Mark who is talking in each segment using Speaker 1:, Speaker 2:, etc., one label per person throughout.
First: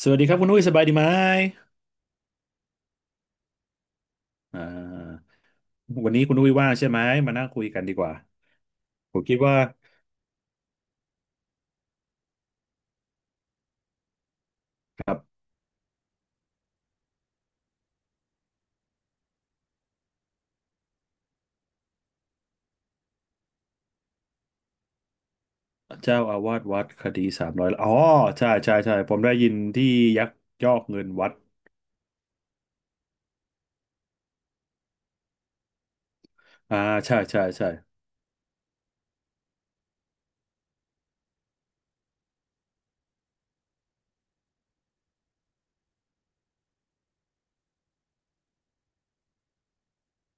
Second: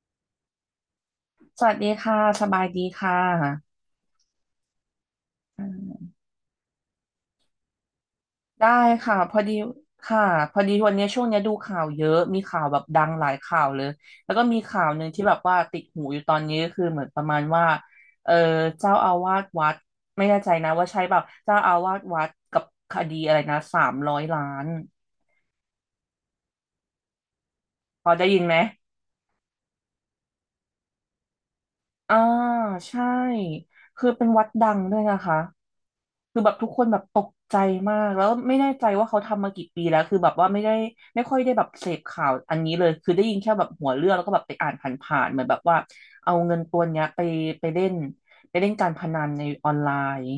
Speaker 1: สวัสดีครับคุณอุ้ยสบายดีไหม
Speaker 2: สวัสดีค่ะสบายดีค่ะ
Speaker 1: อ่า
Speaker 2: อ่
Speaker 1: วั
Speaker 2: า
Speaker 1: นนี้คุณอุ้ยว่างใช่ไหม มานั่งคุยกันดีกว่า
Speaker 2: ได้
Speaker 1: ผ
Speaker 2: ค่ะ
Speaker 1: ม
Speaker 2: พ
Speaker 1: คิ
Speaker 2: อ
Speaker 1: ด
Speaker 2: ดี
Speaker 1: ว่า
Speaker 2: ค่ะพอดีวันนี้ช่วงเนี้ยดูข่าวเยอะมีข่าวแบบดังหลายข่าวเลยแล้วก็มีข่าวห
Speaker 1: กั
Speaker 2: นึ่ง
Speaker 1: บ
Speaker 2: ที่แบบว่าติดหูอยู่ตอนนี้ก็คือเหมือนประมาณว่าเออเจ้าอาวาสวัดไม่แน่ใจนะว่าใช่เปล่าเจ้าอาวาสวัดกับคดีอะไรนะ300 ล้าน
Speaker 1: เจ้าอาวาสวัดคดี300อ๋อ
Speaker 2: พอได้ยิน
Speaker 1: ใช่
Speaker 2: ไหม
Speaker 1: ใช่ใช่ผมได้ยินที่ยักยอกเงินวัด
Speaker 2: อ่าใช่คือเป็นวัดดังด้วยนะคะคือแบบทุก
Speaker 1: อ่า
Speaker 2: คนแบบ
Speaker 1: ใช่
Speaker 2: ตก
Speaker 1: ใช่
Speaker 2: ใจ
Speaker 1: ใช่
Speaker 2: มากแล้วไม่แน่ใจว่าเขาทำมากี่ปีแล้วคือแบบว่าไม่ได้ไม่ค่อยได้แบบเสพข่าวอันนี้เลยคือได้ยินแค่แบบหัวเรื่องแล้วก็แบบไปอ่านผ่านๆเหมือนแบบว่าเอาเงินตัวเนี้ยไปไปเล่นไปเล่นการพนันในออนไลน์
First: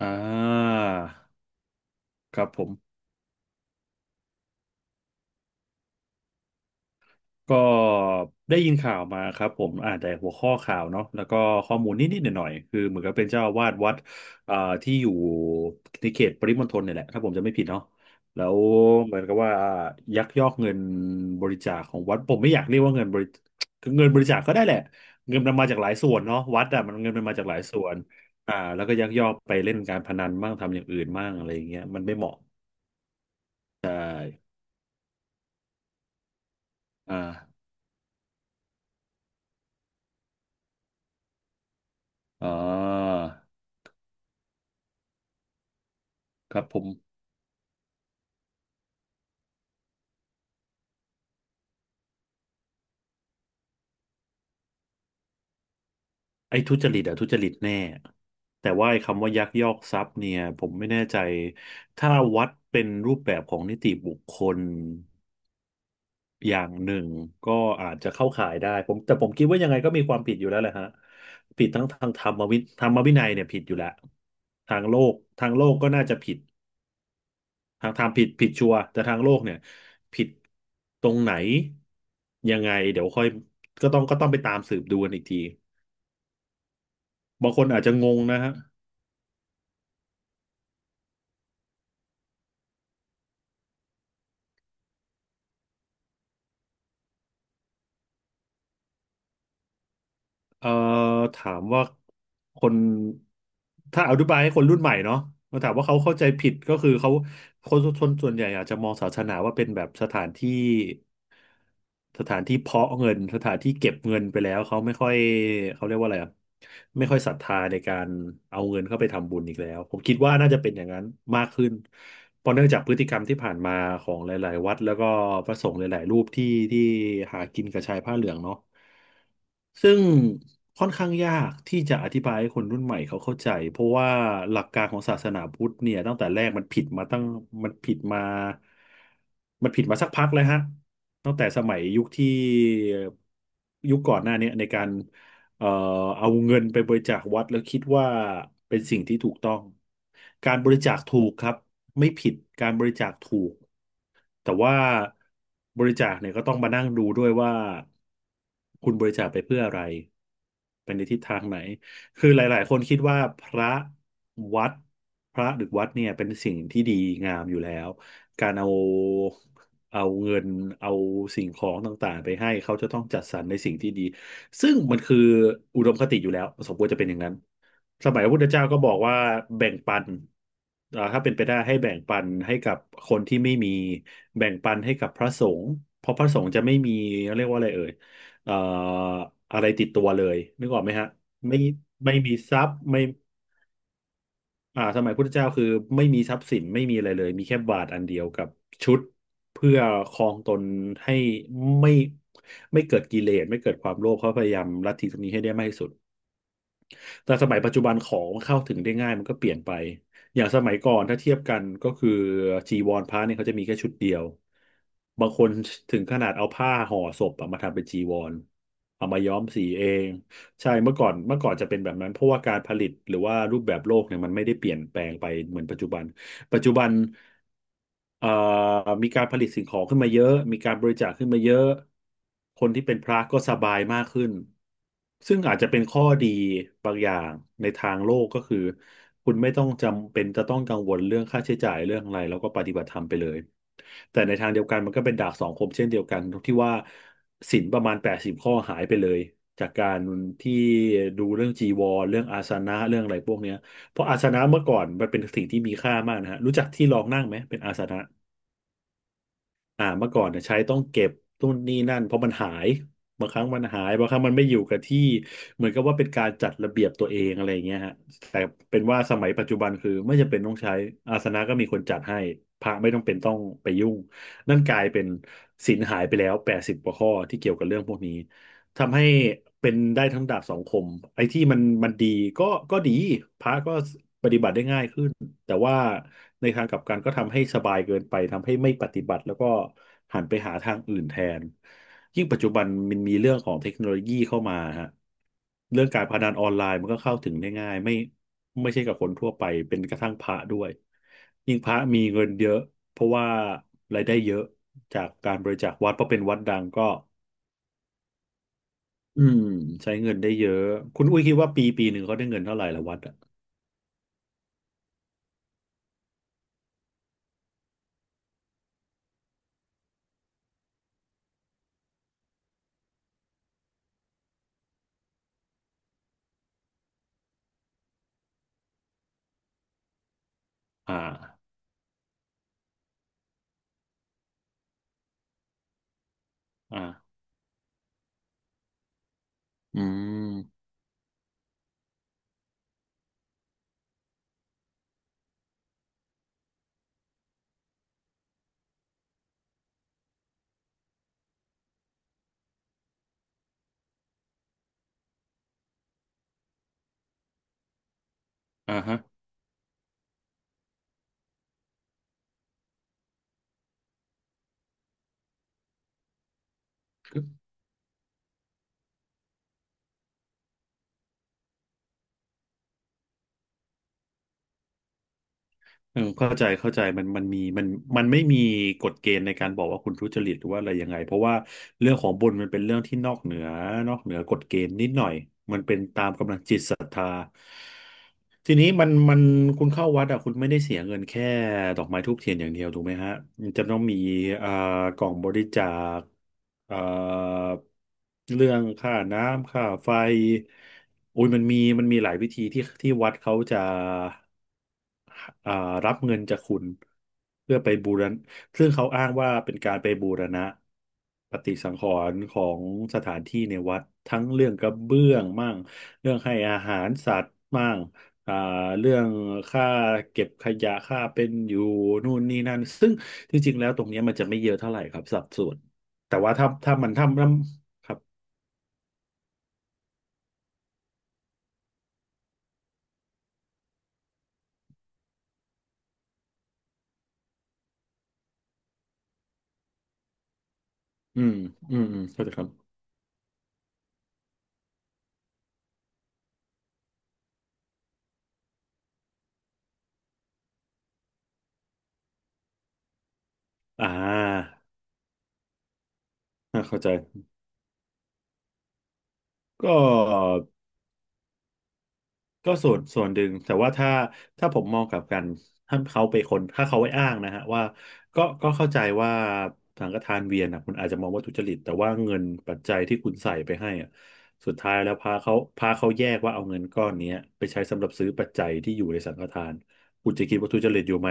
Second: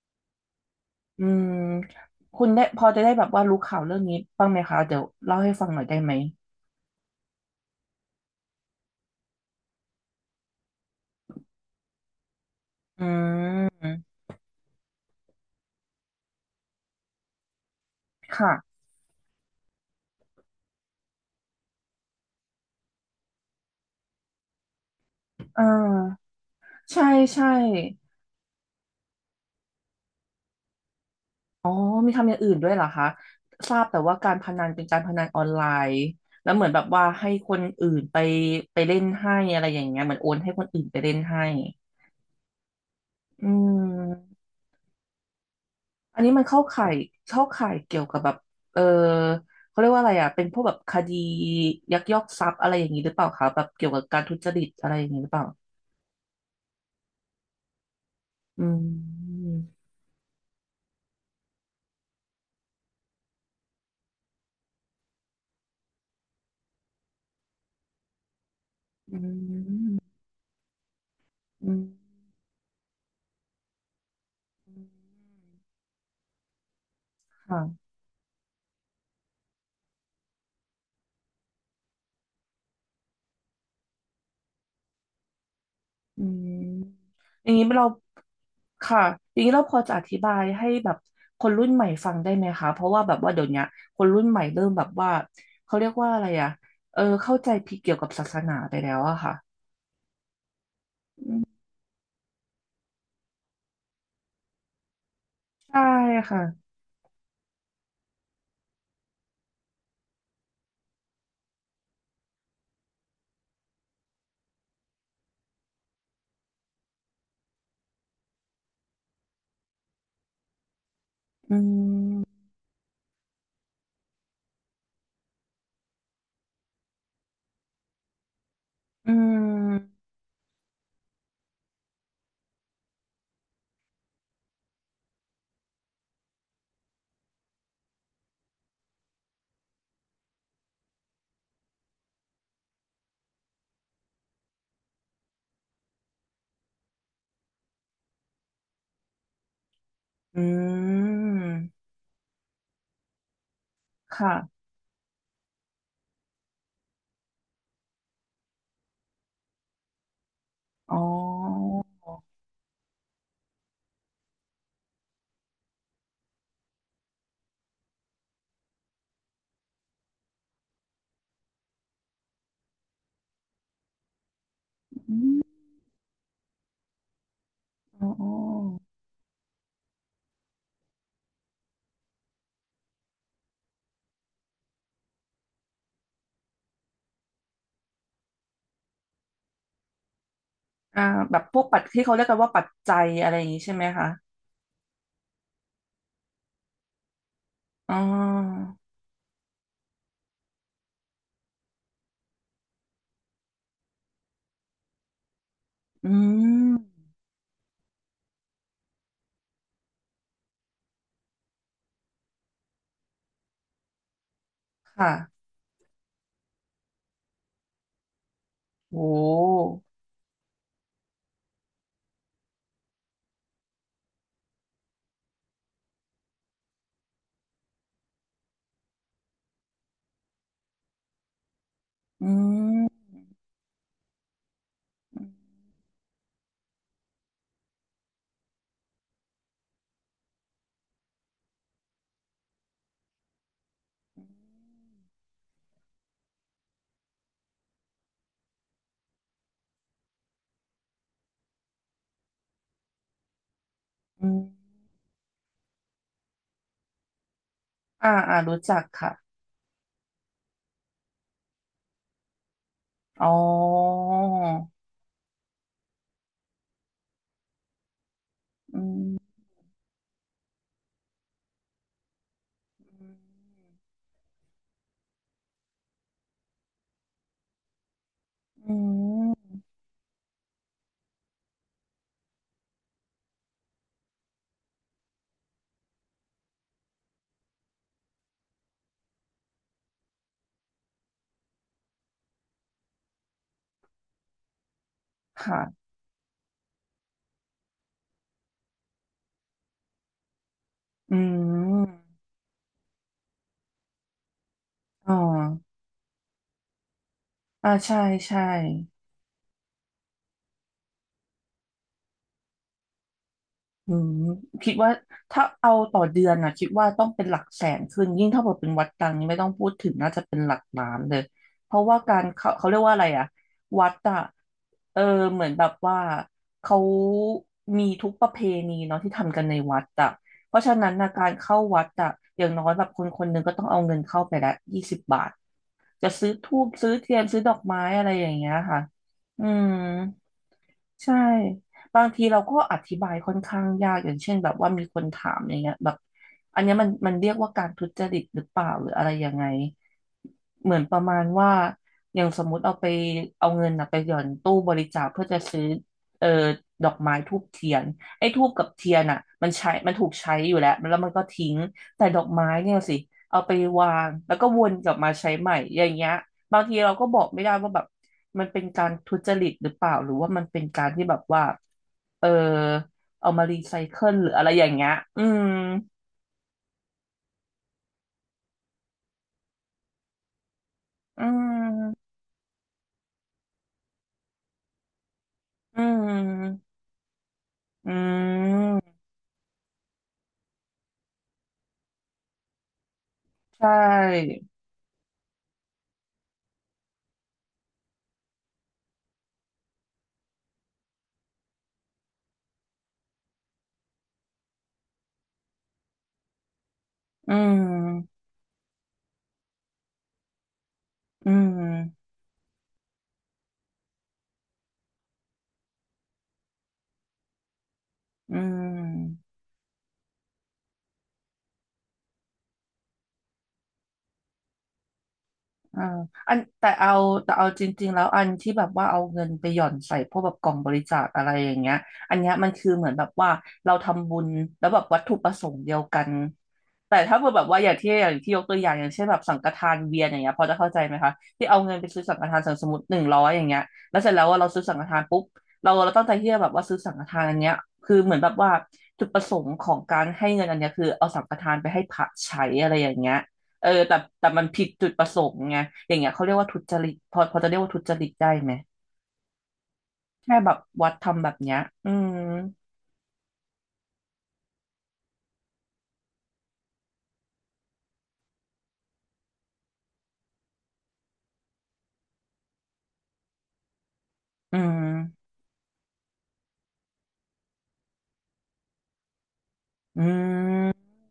Speaker 1: อ่า
Speaker 2: อืม
Speaker 1: ค
Speaker 2: คุ
Speaker 1: รั
Speaker 2: ณ
Speaker 1: บผ
Speaker 2: ได้
Speaker 1: ม
Speaker 2: พอจะได้แบบว่ารู้ข่าวเรื่องนี้บ้างไหมคะเดี๋ยวเล่าให้ฟังหน่อยได้ไหม
Speaker 1: ก็ได้ยินข่าวมาครับผมอ่านแต่หัวข้อข่าวเนาะแล้วก็ข้อมูลนิดๆหน่อยๆคือเหมือ
Speaker 2: อื
Speaker 1: นกับเป็นเจ้าอาวาสวัด
Speaker 2: ม
Speaker 1: อ่าที่อยู่ในเขตปริมณฑลเนี่ยแหละถ้าผมจะไม่ผิดเนาะแล้
Speaker 2: ค่ะ
Speaker 1: วเหมือนกับว่ายักยอกเงินบริจาคของวัดผมไม่อยากเรียกว่าเงินบริคือเงินบริจาคก็ได้แหละเงินมัน
Speaker 2: เอ
Speaker 1: มาจากหลายส่วน
Speaker 2: อ
Speaker 1: เนาะวัดอะมัน
Speaker 2: ใช่
Speaker 1: เงินมันมาจา
Speaker 2: ใช่
Speaker 1: กหลายส่วนแล้วก็ยักยอกไปเล่นการพนันบ้างทำอย่างอื่นบ้างอะไรอย่า
Speaker 2: อ๋
Speaker 1: ง
Speaker 2: อ
Speaker 1: เงี้ยมัน
Speaker 2: มี
Speaker 1: ไม่เห
Speaker 2: ทำอ
Speaker 1: มาะ
Speaker 2: ย่างอื่นด้วยเหรอคะทราบ
Speaker 1: ใช่
Speaker 2: แต่ว่าการพนันเป็นการพนันออนไลน์แล้วเหมือนแบบว่า
Speaker 1: อ่า
Speaker 2: ให้คนอื่นไปไปเล่นให้อะไรอย่างเงี้ยเหมือนโอนให้คนอื่นไปเล่นให้
Speaker 1: อ๋อ
Speaker 2: อืมอันนี้มัน
Speaker 1: ค
Speaker 2: เข้า
Speaker 1: รับผ
Speaker 2: ข่า
Speaker 1: ม
Speaker 2: ยเข้าข่ายเกี่ยวกับแบบเออเขาเรียกว่าอะไรอ่ะเป็นพวกแบบคดียักยอกทรัพย์อะไรอย่างนี้หรือเปล่าคะแบบเกี่ยวกับการทุจริตอะไรอย่างนี้หรือเปล่า
Speaker 1: ไอ้ทุจริตอะทุจริตแน่
Speaker 2: อื
Speaker 1: แต่ว่าไอ้คำว่ายัก
Speaker 2: ม
Speaker 1: ยอกทรัพย์เนี่ยผมไม่แน่ใจถ้าวัดเป็นรูปแบบของนิติบุคคลอย่างหนึ่งก็อาจจะเข้าข่ายได้ผมแต่
Speaker 2: อื
Speaker 1: ผมคิดว่ายังไงก็
Speaker 2: ม
Speaker 1: มีความผิดอยู่แล้วแหละฮะผิด
Speaker 2: อืม
Speaker 1: ทั้งทางธรรมวิธรรมวินัยเนี่ยผิดอยู่แล้วทางโลกทางโลกก็น่าจะผิด
Speaker 2: ค่ะ
Speaker 1: ทางธรรมผิดชัวร์แต่ทางโลกเนี่ยผิดตรงไหนยังไงเดี๋ยวค่อยก็ต้องไปตามสืบดูกันอีกที
Speaker 2: อืมอ
Speaker 1: บา
Speaker 2: ย่า
Speaker 1: ง
Speaker 2: ง
Speaker 1: ค
Speaker 2: นี้
Speaker 1: นอาจ
Speaker 2: เรา
Speaker 1: จะงงนะฮะ
Speaker 2: ค่ะอย่างนี้เราพอจะอธิบายให้แบบคนรุ่นใหม่ฟังได้ไหมคะเพราะว่าแบบว่าเดี๋ยวเนี้ยคนรุ่นใหม่เริ่มแบบว่าเขาเรียกว่าอะไรอะเข้าใจผิดเกี่ยวกับศาสนาไปแล้วอะค่ะ
Speaker 1: เอ่อ
Speaker 2: อื
Speaker 1: ถา
Speaker 2: ม
Speaker 1: มว่าคนถ้าอธิบายให้คนรุ่นใหม่เนาะมาถาม
Speaker 2: ใช่
Speaker 1: ว่าเขาเข้าใจ
Speaker 2: ค่ะ
Speaker 1: ผิดก็คือเขาคนชนส่วนใหญ่อาจจะมองศาสนาว่าเป็นแบบสถานที่สถานที่เพาะเงินสถานที่เก็บเงินไปแล้วเขาไม่ค่อยเขาเรียกว่าอะไรอะไม่ค่อยศรัทธาในการเอาเงินเข้าไปทำบุญอีกแล้วผมคิดว่าน่าจะเป็นอย่างนั้นมาก
Speaker 2: อื
Speaker 1: ขึ้น
Speaker 2: ม
Speaker 1: เพราะเนื่องจากพฤติกรรมที่ผ่านมาของหลายๆวัดแล้วก็พระสงฆ์หลายๆรูปที่หากินกับชายผ้าเหลืองเนาะ
Speaker 2: อื
Speaker 1: ซึ่
Speaker 2: ม
Speaker 1: งค่อนข้างยากที่จะอธิบายให้คนรุ่นใหม่เขาเข้าใจเพราะว่าหลักการของศาสนาพุทธเนี่ยตั้งแต่แรกมันผิดมาตั้งมันผิดมามันผิดมาสักพักแล้วฮะตั้งแต่สมัยยุคที่ยุคก่อนหน้าเนี่ยในการเอ่อเอาเงินไปบริจาควัดแล้วคิดว่าเป็นสิ่งที่ถูกต้อง
Speaker 2: อื
Speaker 1: การบริจาคถูก
Speaker 2: ม
Speaker 1: ครับไม่ผิดการบริจาคถูก แต่
Speaker 2: ค่ะ
Speaker 1: ว่าบริจาคเนี่ยก็ต้องมานั่งดูด้วยว่าคุณบริจาคไปเพื่ออะไรไป
Speaker 2: อ๋
Speaker 1: นในทิศทางไหน
Speaker 2: อ
Speaker 1: คือหลายๆคนคิดว่าพระวัดพระหรือวัดเนี่ยเป็นสิ่งที่ดีงามอยู่แล้วการเอาเอาเงินเอาสิ่งของต่างๆไปให้เขาจะต้องจัดสรรในสิ่งที่ดีซึ่งมัน
Speaker 2: อื
Speaker 1: คือ
Speaker 2: ม
Speaker 1: อุดมคติอยู่แล้วสมควรจะเป็นอย่างนั้น
Speaker 2: อ๋
Speaker 1: ส
Speaker 2: อ
Speaker 1: มัย
Speaker 2: อ๋
Speaker 1: พ
Speaker 2: อ
Speaker 1: ระพุทธเจ้าก็บอกว่าแบ่งปันถ้าเป็นไปได้ให้แบ่งปันให้กับคนที่ไม่มีแบ่งปันให้กับพระสงฆ์เพราะพระสงฆ์จะไม่มีเรียกว่าอะไรเอ่ยเอ่ออะไรติดตัวเลยนึกออกไหม
Speaker 2: อ่า
Speaker 1: ฮะ
Speaker 2: แบบพ
Speaker 1: ไม่
Speaker 2: วกปัจที่เขา
Speaker 1: ไม่
Speaker 2: เรียก
Speaker 1: มี
Speaker 2: กันว่า
Speaker 1: ทรั
Speaker 2: ปัจ
Speaker 1: พย์
Speaker 2: จั
Speaker 1: ไม่
Speaker 2: ยอะไรอย่างนี้ใช่ไหมคะ
Speaker 1: อ่าสมัยพุทธเจ้าคือไม่มีทรัพย์สินไม่มีอะไรเลยมีแค่บาท
Speaker 2: อ๋
Speaker 1: อั
Speaker 2: อ
Speaker 1: นเดียวกับชุดเพื่อครองตนให้ไม่ไม่เกิดกิเลสไม่เกิดความโลภเขาพยายามลัทธิตรงนี้ให้ได้มากที่สุด
Speaker 2: อืม
Speaker 1: แต่สมัยปัจจุบันของมเข้าถึงได้ง่ายมันก็เปลี่ยนไปอย่างสมัยก่อนถ้าเทียบกันก็คือจีวรพระเนี่ยเขาจะมีแค่ชุดเดียวบาง
Speaker 2: ค่ะ
Speaker 1: คนถึงขนาดเอาผ้าห่อศพอะมาทำเป็นจีวร
Speaker 2: โ
Speaker 1: เอามาย้อมสี
Speaker 2: ห
Speaker 1: เองใช่เมื่อก่อนจะเป็นแบบนั้นเพราะว่าการผลิตหรือว่ารูปแบบโลกเนี่ยมันไม่ได้เปลี่ยนแปลงไปเหมือนปัจจุบัน ปัจจุบันเอ่อมีการผลิตสิ่งของขึ้นมาเยอะมีการบริจาคขึ้นมาเยอะ
Speaker 2: อื
Speaker 1: คนที่เป็น
Speaker 2: ม
Speaker 1: พระก็สบายมากขึ้นซึ่งอาจจะเป็นข้อดีบางอย่างในทางโลกก็คือคุณไม่ต้องจำเป็นจะต้องกังวลเรื่องค่าใช้จ่ายเรื่องอะไรแล้วก็ปฏิบัติธรรมไปเลยแต่ในทางเดียวกันมันก็เป็นดาบสองคมเช่นเดียวกันตรงที่ว่าศีลประมาณ80ข้อหายไปเลยจากการที่ดูเรื่องจีวรเรื่องอาสนะเรื่องอะไรพวกเนี้ย เพราะอาส
Speaker 2: อื
Speaker 1: นะ
Speaker 2: ม
Speaker 1: เมื่อก่อนมันเป็นสิ่งที่มีค่ามากนะฮะรู้จักที่รองนั่งไหมเป็นอาสนะ
Speaker 2: อ่าอ่ารู้จักค่ะ
Speaker 1: เมื่อก่อนเนี่ยใช้ต้องเก็บนู่นนี่นั่นเพราะมันหาย
Speaker 2: อ๋อ
Speaker 1: บางครั้งมันหายบางครั้งมันไม่อยู่กับที่เหมือนกับว่าเป็นการจัดระเบียบตัวเองอะไรอย่างเงี้ยฮะแต่เป็นว่าสมัยปัจจุบันคือไม่จำเป็นต้องใช้อาสนะก็มีคนจัดให้พระไม่ต้องเป็นต้องไปยุ่งนั่นกลายเป็นศีลหายไปแล้วแปดสิบกว่าข้อที่เกี่ยวกับเรื่องพวกนี้
Speaker 2: อื
Speaker 1: ทำให้เป็
Speaker 2: ม
Speaker 1: นได้ทั้งดาบสองคมไอ้ที่มันดีก็ก็ดีพระก็ปฏิบัติได้ง่ายขึ้นแต่ว่าในทางกลับกันก็ทำให้สบายเกินไปทำให้ไม่ปฏิบัติแล้วก็หันไปหาทางอื่นแทนยิ่งปัจจุบันมันมีเรื่องของเทคโนโลยีเข้ามาฮะเรื่อง
Speaker 2: ค่ะ
Speaker 1: การพนันออนไลน์มันก็เข้าถึงได้ง่ายไม่ใช่กับคนทั่วไปเป็นกระทั่งพระด้วย
Speaker 2: อื
Speaker 1: ยิ่งพระมี
Speaker 2: ม
Speaker 1: เงินเยอะเพราะว่ารายได้เยอะจาก
Speaker 2: อ๋อ
Speaker 1: การบริจาควัดเพราะเป็นวัดดังก็
Speaker 2: อ่าใช่ใช่
Speaker 1: อืมใช้เงินได้เยอะคุณอุ้ยคิดว่าปีปีหนึ่งเขาได้เงินเท่าไหร่ละวัดอะ
Speaker 2: อืมคิดว่าถ้าเอาต่อเดือนนะคิดว่าต้องเป็นหลักแสนขึ้นยิ่งถ้าเกิดเป็นวัดดังนี่ไม่ต้องพูดถึงน่าจะเป็นหลักล้านเลยเพราะว่าการเขาเขาเรียกว่าอะไรอะวัดอะเออเหมือนแบบว่าเขามีทุกประเพณีเนาะที่ทำกันในวัดอะเพราะฉะนั้น
Speaker 1: อ่า
Speaker 2: นะการเข้าวัดอะอย่างน้อยแบบคนคนหนึ่งก็ต้องเอาเงินเข้าไปละ20 บาทจะซื้อธูปซื้อ
Speaker 1: อ่า
Speaker 2: เทียนซื้อดอกไม้อะไรอย่างเงี้ยค่ะอืม
Speaker 1: อืม
Speaker 2: ใช่บางทีเราก็อธิบายค่อนข้างยากอย่างเช่นแบบว่ามีคนถามอย่างเงี้ยแบบอันเนี้ยมันมันเรียกว่าการทุจริตหรือเปล่าหรืออะไรยังไงเหมือนประมาณว่าอย่างสมมุติเอาไปเอาเงินนะไปหย่อนตู้บริจาคเพื่อจะซื้อเอ่อดอกไม้ธูปเทียนไอ้ธูปกับ
Speaker 1: อ่า
Speaker 2: เทีย
Speaker 1: ฮะ
Speaker 2: นอ่ะมันใช้มันถูกใช้อยู่แล้วแล้วมันก็ทิ้งแต่ดอกไม้เนี่ยสิเอาไปวางแล้วก็วนกลับมาใช้ใหม่อย่างเงี้ย บางทีเราก็บอกไม่ได้ว่าแบบมันเป็นการทุจริตหรือเปล่าหรือว่ามันเป็นการที่แบบว่าเออเอามารีไซเคิลหรืออะไรอย่างเงี้ย อืม
Speaker 1: เออเข้าใจเข้าใจมันมีมันไม่มีกฎเกณฑ์ในการบอกว่าคุณทุจริตหรือว่าอะไรยังไงเพราะ
Speaker 2: อื
Speaker 1: ว่าเรื่องขอ
Speaker 2: ม
Speaker 1: งบุญมันเป็นเรื่องที่นอกเหนือกฎเกณฑ์นิดหน่อย
Speaker 2: อืม อื
Speaker 1: ทีนี้มั
Speaker 2: ม
Speaker 1: นมันคุณเข้าวัดอ่ะคุณไม่ได้เสียเงินแค่ดอกไม้ธูปเทียนอย่างเดียวถูกไหมฮะมันจะ
Speaker 2: ใช่
Speaker 1: ต้องมีเอ่อกล่องบริจาคเอ่อเรื่องค่าน้ำค่าไฟโอ้ยมันมีหลายวิธีที่วัดเขาจะ อ่ารับเงินจากคุณ
Speaker 2: อื
Speaker 1: เพื่อไปบูรณะ
Speaker 2: ม
Speaker 1: ซึ่งเขาอ้างว่าเป็นการไปบูรณะ
Speaker 2: อื
Speaker 1: ปฏิสังข
Speaker 2: ม
Speaker 1: รณ์ของสถานที่ในวัดทั้งเรื่องกระเบื้องมั่งเรื่องให้อาหารสัตว์มั่งอ่า
Speaker 2: อื
Speaker 1: เรื่อง
Speaker 2: ม
Speaker 1: ค่าเก็บขยะค่าเป็นอยู่นู่นนี่นั่นซึ่งจริงๆแล้วตรงเนี้ยมันจะไม่เยอะเท่าไหร่ครับสัดส่วน
Speaker 2: อ่า
Speaker 1: แต่
Speaker 2: อั
Speaker 1: ว่า
Speaker 2: น
Speaker 1: ถ้า
Speaker 2: แต่
Speaker 1: ถ้ามั
Speaker 2: เอา
Speaker 1: นทำแล้
Speaker 2: แต่
Speaker 1: ว
Speaker 2: เอาจริ
Speaker 1: ค
Speaker 2: งๆ
Speaker 1: รับ
Speaker 2: แล้วอันที่แบบว่าเอาเงินไปหย่อนใส่พวกแบบกล่องบริจาคอะไรอย่างเงี้ยอันเนี้ยมันคือเหมือนแบบว่าเราทำบุญแล้วแบบวัตถุประสงค์เดียวกันแต่ถ้าเกิดแบบว่าอย่างที่อย่างที่ยกตัวอย่างอย่างเช่นแบบสังฆทานเวียนอย่างเงี้ยพอจะเข้าใจไหมคะ
Speaker 1: อืม
Speaker 2: ที่เอาเงิ
Speaker 1: อื
Speaker 2: นไป
Speaker 1: มอื
Speaker 2: ซื้
Speaker 1: ม
Speaker 2: อสังฆ
Speaker 1: เข้าใจ
Speaker 2: ทา
Speaker 1: ค
Speaker 2: น
Speaker 1: รับ
Speaker 2: สมมติ100อย่างเงี้ยแล้วเสร็จแล้วว่าเราซื้อสังฆทานปุ๊บเราเราตั้งใจที่จะแบบว่าซื้อสังฆทานอันเนี้ยคือเหมือนแบบว่าจุดประสงค์ของการให้เงินอันเนี้ยคือเอาสังฆทานไปให้พระใช้อะไรอย่างเงี้ย เออ
Speaker 1: อ่
Speaker 2: แต่แต่มัน
Speaker 1: า
Speaker 2: ผิดจุดประสงค์ไงอย่างเงี้ยเขาเรียกว่าทุจ
Speaker 1: เข้าใจ
Speaker 2: ริตพอพอจะเรียกว่าทุจริตได้ไหม
Speaker 1: ก็
Speaker 2: แค่แบบวัดทำแบบเนี้ยอืม
Speaker 1: ก็ส่วนหนึ่งแต่ว่าถ้าผมมองกลับกันถ้าเขาไปอ้างนะฮะว่าก็เข้าใจว่าสังฆทานเวียนนะคุณอาจจะมองว่าทุจริตแต่ว่าเงินปัจจัยที่คุณใส่ไปให้อะสุด
Speaker 2: อื
Speaker 1: ท้ายแล้วพา
Speaker 2: ม
Speaker 1: เขาพาเขาแยกว่าเอาเงินก้อนเนี้ยไปใช้สำหรับซื้อปัจจัยที่อยู่ในสังฆทาน
Speaker 2: อื
Speaker 1: คุณจะคิดว่าทุจริตอ
Speaker 2: ม
Speaker 1: ยู่ไหม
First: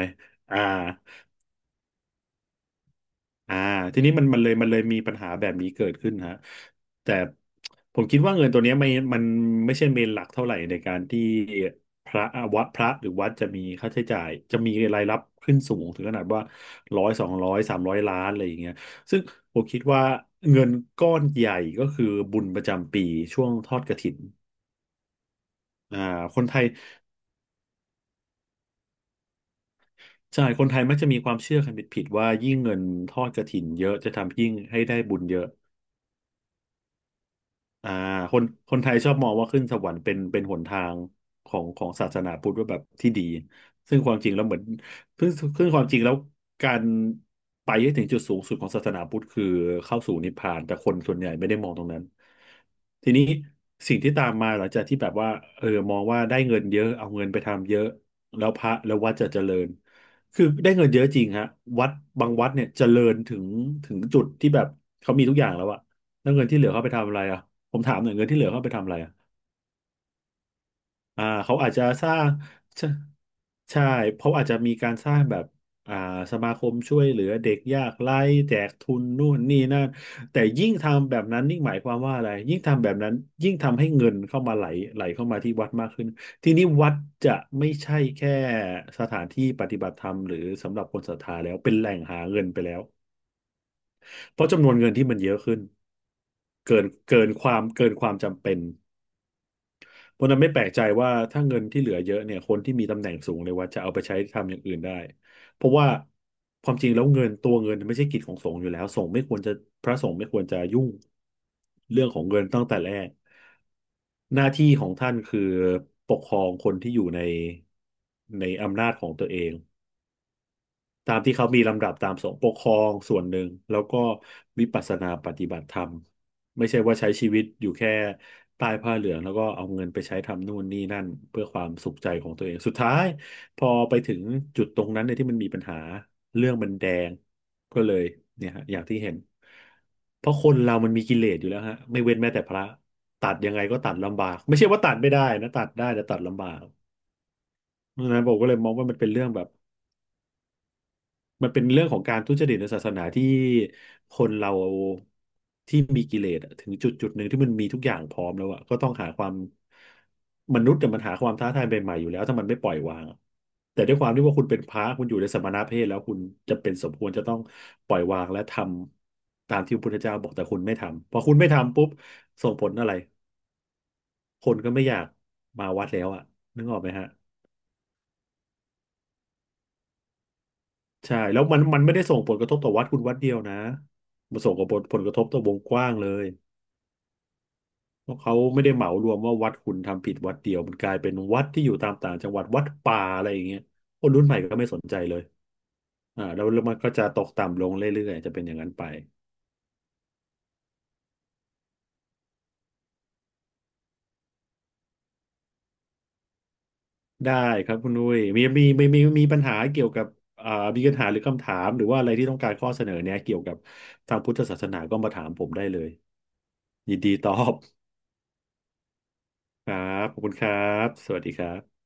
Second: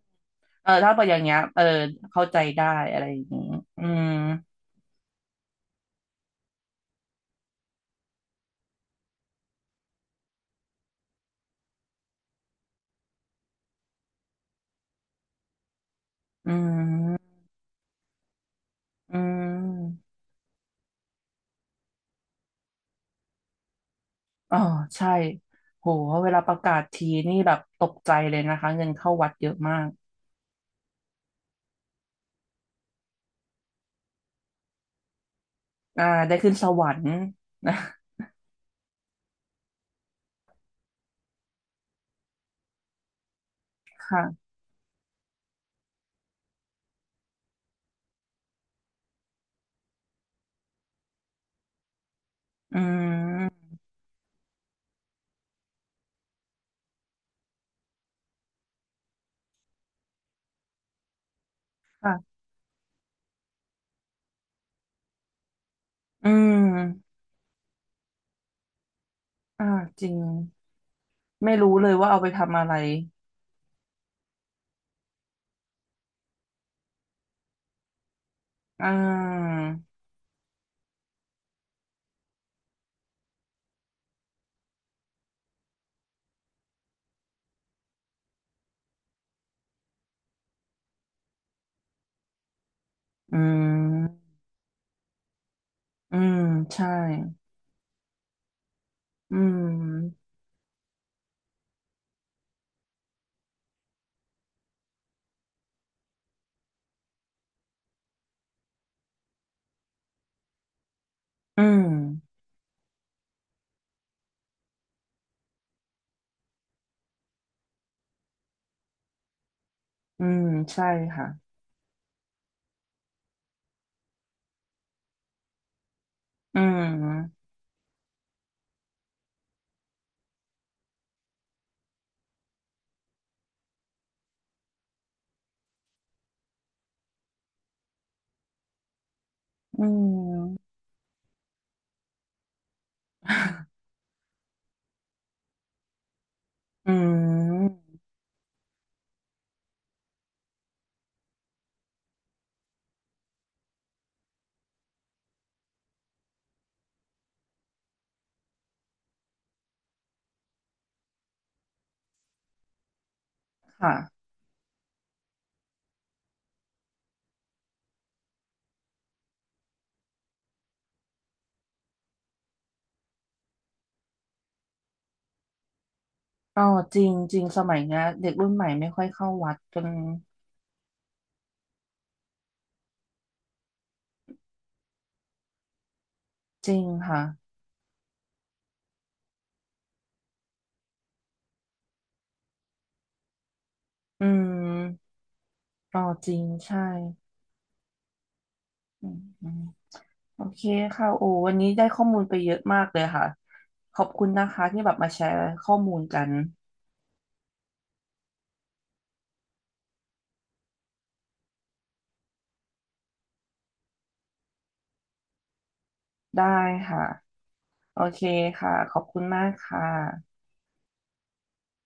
Speaker 1: อ่า
Speaker 2: ถ้าเป็นอย่างเงี้ยเออเข้าใจได้อะไรอย่างงี้
Speaker 1: อ่า
Speaker 2: อื
Speaker 1: ที
Speaker 2: ม
Speaker 1: นี้มันมันเลยมีปัญหาแบบนี้เกิดขึ้นฮะแต่ผมคิดว่าเงินตัวเนี้ยไม่มันไม่ใช่เมนหลักเท่าไหร่ในการที่พระวัดพระหรือวัดจะมีค่าใช้จ่ายจะมีรายรับขึ้นสูงถึงขนาดว่า
Speaker 2: อื
Speaker 1: ร้อยสอ
Speaker 2: ม
Speaker 1: งร้อยสามร้อยล้านอะไรอย่างเงี้ย
Speaker 2: อื
Speaker 1: ซึ่งผมคิดว่า
Speaker 2: ม
Speaker 1: เงินก้อนใหญ่ก็คือบุญประจำปีช่วงทอดกฐิน
Speaker 2: อ๋อใช่โห
Speaker 1: อ่า
Speaker 2: เว
Speaker 1: ค
Speaker 2: ลา
Speaker 1: น
Speaker 2: ป
Speaker 1: ไท
Speaker 2: ระ
Speaker 1: ย
Speaker 2: กาศทีนี่แบบตกใจเลยนะคะเงินเข้าวัดเยอะมาก
Speaker 1: ใช่คนไทยมักจะมีความเชื่อกันผิดๆว่ายิ่งเงินทอดกฐินเยอะจะทำยิ่งให้ได้บุญเยอะ
Speaker 2: อ่าได้ขึ้นสวรรค์นะ
Speaker 1: อ่า คนคนไทยชอบมองว่าขึ้นสวรรค์เป็นหนทางของศาสนาพุทธว่าแบบที่ดีซึ่งความจริงแล้ว
Speaker 2: ค่ะ
Speaker 1: เหมือนซึ่งซึ่งความจริงแล้วการไปให้ถึงจุดสูงสุดของศาสนาพุทธคือเข้าสู่นิพพานแต่คนส่วนใหญ่ไม่ได้มองตรงนั้น
Speaker 2: อื
Speaker 1: ทีนี้
Speaker 2: ม
Speaker 1: สิ่งที่ตามมาหลังจากที่แบบว่าเออมองว่าได้เงินเยอะเอาเงินไปทำเยอะแล้วพระแล้ววัดจะเจริญคือได้เงินเยอะจริงฮะวัด
Speaker 2: ค่ะ
Speaker 1: บางวัดเนี่ยเจริญถึงจุดที่แบบเขามีทุกอย่างแล้วอะ
Speaker 2: อื
Speaker 1: แล้วเงินที่เหลือเขาไปทำ
Speaker 2: ม
Speaker 1: อะไรอะ ผมถามหน่อยเงินที่เหลือเขาเอาไปทำอะไรอะ
Speaker 2: อ่าจริง
Speaker 1: อ่า
Speaker 2: ไม่
Speaker 1: เขาอาจ
Speaker 2: รู้
Speaker 1: จะ
Speaker 2: เลย
Speaker 1: ส
Speaker 2: ว่า
Speaker 1: ร้า
Speaker 2: เอา
Speaker 1: ง
Speaker 2: ไปทำอะไร
Speaker 1: ใช่ใช่เขาอาจจะมีการสร้างแบบอ่าสมาคมช่วยเหลือเด็กยากไร้แจก
Speaker 2: อ่
Speaker 1: ทุนนู่น
Speaker 2: า
Speaker 1: นี่นั่นแต่ยิ่งทำแบบนั้นยิ่งหมายความว่าอะไรยิ่งทำแบบนั้นยิ่งทำให้เงินเข้ามาไหลเข้ามาที่วัดมากขึ้นทีนี้วัดจะไม่ใช่แค่สถานที่ปฏิบัติธรรมหรือสำหรับคนศรัทธาแล้วเป็นแหล่งหาเงินไปแล้ว
Speaker 2: อืม
Speaker 1: เพราะจำนวนเงินที่มันเยอะขึ้น
Speaker 2: อืม
Speaker 1: เกิน
Speaker 2: ใช่
Speaker 1: เกินความเกินความจำเป็น
Speaker 2: อื
Speaker 1: เพ
Speaker 2: ม
Speaker 1: ราะฉะนั้นไม่แปลกใจว่าถ้าเงินที่เหลือเยอะเนี่ยคนที่มีตำแหน่งสูงในวัดจะเอาไปใช้ทำอย่างอื่นได้เพราะว่าความจริงแล้วเงินตัวเงินไม่ใช่กิจของสงฆ์อยู่แล้วสงฆ์ไม่ควรจะพระสงฆ์ไม่ควรจะยุ่ง
Speaker 2: อื
Speaker 1: เรื่องของ
Speaker 2: ม
Speaker 1: เงินตั้งแต่แรกหน้าที่ของท่านคือปกครองคนที่อยู่ในอำนาจของตัวเอง
Speaker 2: อืมใช่
Speaker 1: ตาม
Speaker 2: ค่ะ
Speaker 1: ที่เขามีลำดับตามสงฆ์ปกครองส่วนหนึ่ง แล้วก็วิปัสสนาปฏิบัติธรรม
Speaker 2: อื
Speaker 1: ไม่ใช่ว่าใช้ชีวิ
Speaker 2: ม
Speaker 1: ตอยู่แค่ใต้ผ้าเหลือง แล้วก็เอาเงินไปใช้ทำนู่นนี่นั่น เพื่อความสุขใจของตัวเอง สุดท้าย พอไปถึงจุดตรงนั้นเนี่ยที่มันมีปัญหา เรื่องมันแดง ก็เลยเนี่ยฮะอย่างที่เห็น
Speaker 2: อื
Speaker 1: เพราะคน
Speaker 2: ม
Speaker 1: เรามันมีกิเลสอยู่แล้วฮะ ไม่เว้นแม้แต่พระตัดยังไงก็ตัดลำบากไม่ใช่ว่าตัดไม่ได้นะตัดได้แต่ตัดลำบาก
Speaker 2: อืม
Speaker 1: เพราะฉะนั้นผมก็เลยมองว่ามันเป็นเรื่องแบบ มันเป็นเรื่องของการทุจริตในศาสนาที่คนเราที่มีกิเลสอะถึงจุดหนึ่งที่มันมีทุกอย่างพร้อมแล้วอะก็ต้องหาความมนุษย์แต่ยมันหาความท้าทายใหม่ๆอยู่แล้วถ้ามันไม่ปล่อยวางอะแต่ด้
Speaker 2: ค่ะ
Speaker 1: วยความที่ว่าคุณเป็นพระคุณอยู่ในสมณเพศแล้วคุณจะเป็นสมควรจะต้องปล่อยวางและทำตามที่พระพุทธเจ้าบอกแต่คุณไม่ทำพอคุณไม่ทำปุ๊บส่งผลอะไรคนก็ไม่อยากมาวัดแล้วอะ
Speaker 2: ก็
Speaker 1: นึกออกไหม
Speaker 2: จริ
Speaker 1: ฮะ
Speaker 2: งจริงสมัยเนี้ยเด็กรุ่นใหม่ไม่ค่อยเข้าวัดกัน
Speaker 1: ใช่แล้วมันไม่ได้ส่งผลกระทบต่อวัดคุณวัดเดียวนะมันส่งผลกระทบต่อวงกว้างเลย
Speaker 2: จริงค่ะ
Speaker 1: เพราะเขาไม่ได้เหมารวมว่าวัดคุณทำผิดวัดเดียวมันกลายเป็นวัดที่อยู่ตามต่างจังหวัดวัดป่าอะไรอย่างเงี้ยคนรุ่
Speaker 2: อื
Speaker 1: นใหม่ก็ไม่สนใจ
Speaker 2: ม
Speaker 1: เลย
Speaker 2: ก็จริ
Speaker 1: แล้
Speaker 2: ง
Speaker 1: วแล้วมัน
Speaker 2: ใช่
Speaker 1: ก็จะตกต่ำลงเรื่อยๆจะเป็นอย่างนั้นไป
Speaker 2: อืมอืมโอเคค่ะโอ้วันนี้ได้ข้อมูลไปเยอะมากเลยค่ะขอบคุณนะคะที่แบบมาแชร์ข้อมูลกัน
Speaker 1: ได้ครับคุณนุ้ยมีปัญหาเกี่ยวกับอ่ามีปัญหาหรือคำถามหรือว่าอะไรที่ต้องการข้อเสนอเนยเกี่ยวกับทางพุทธศาสนาก็มาถามผมได้เลย
Speaker 2: ได้
Speaker 1: ยิ
Speaker 2: ค่ะ
Speaker 1: นดีตอบ
Speaker 2: โอเคค่ะขอบคุณมาก
Speaker 1: ครั
Speaker 2: ค่ะ
Speaker 1: บขอบคุณครับสวัสดีครับ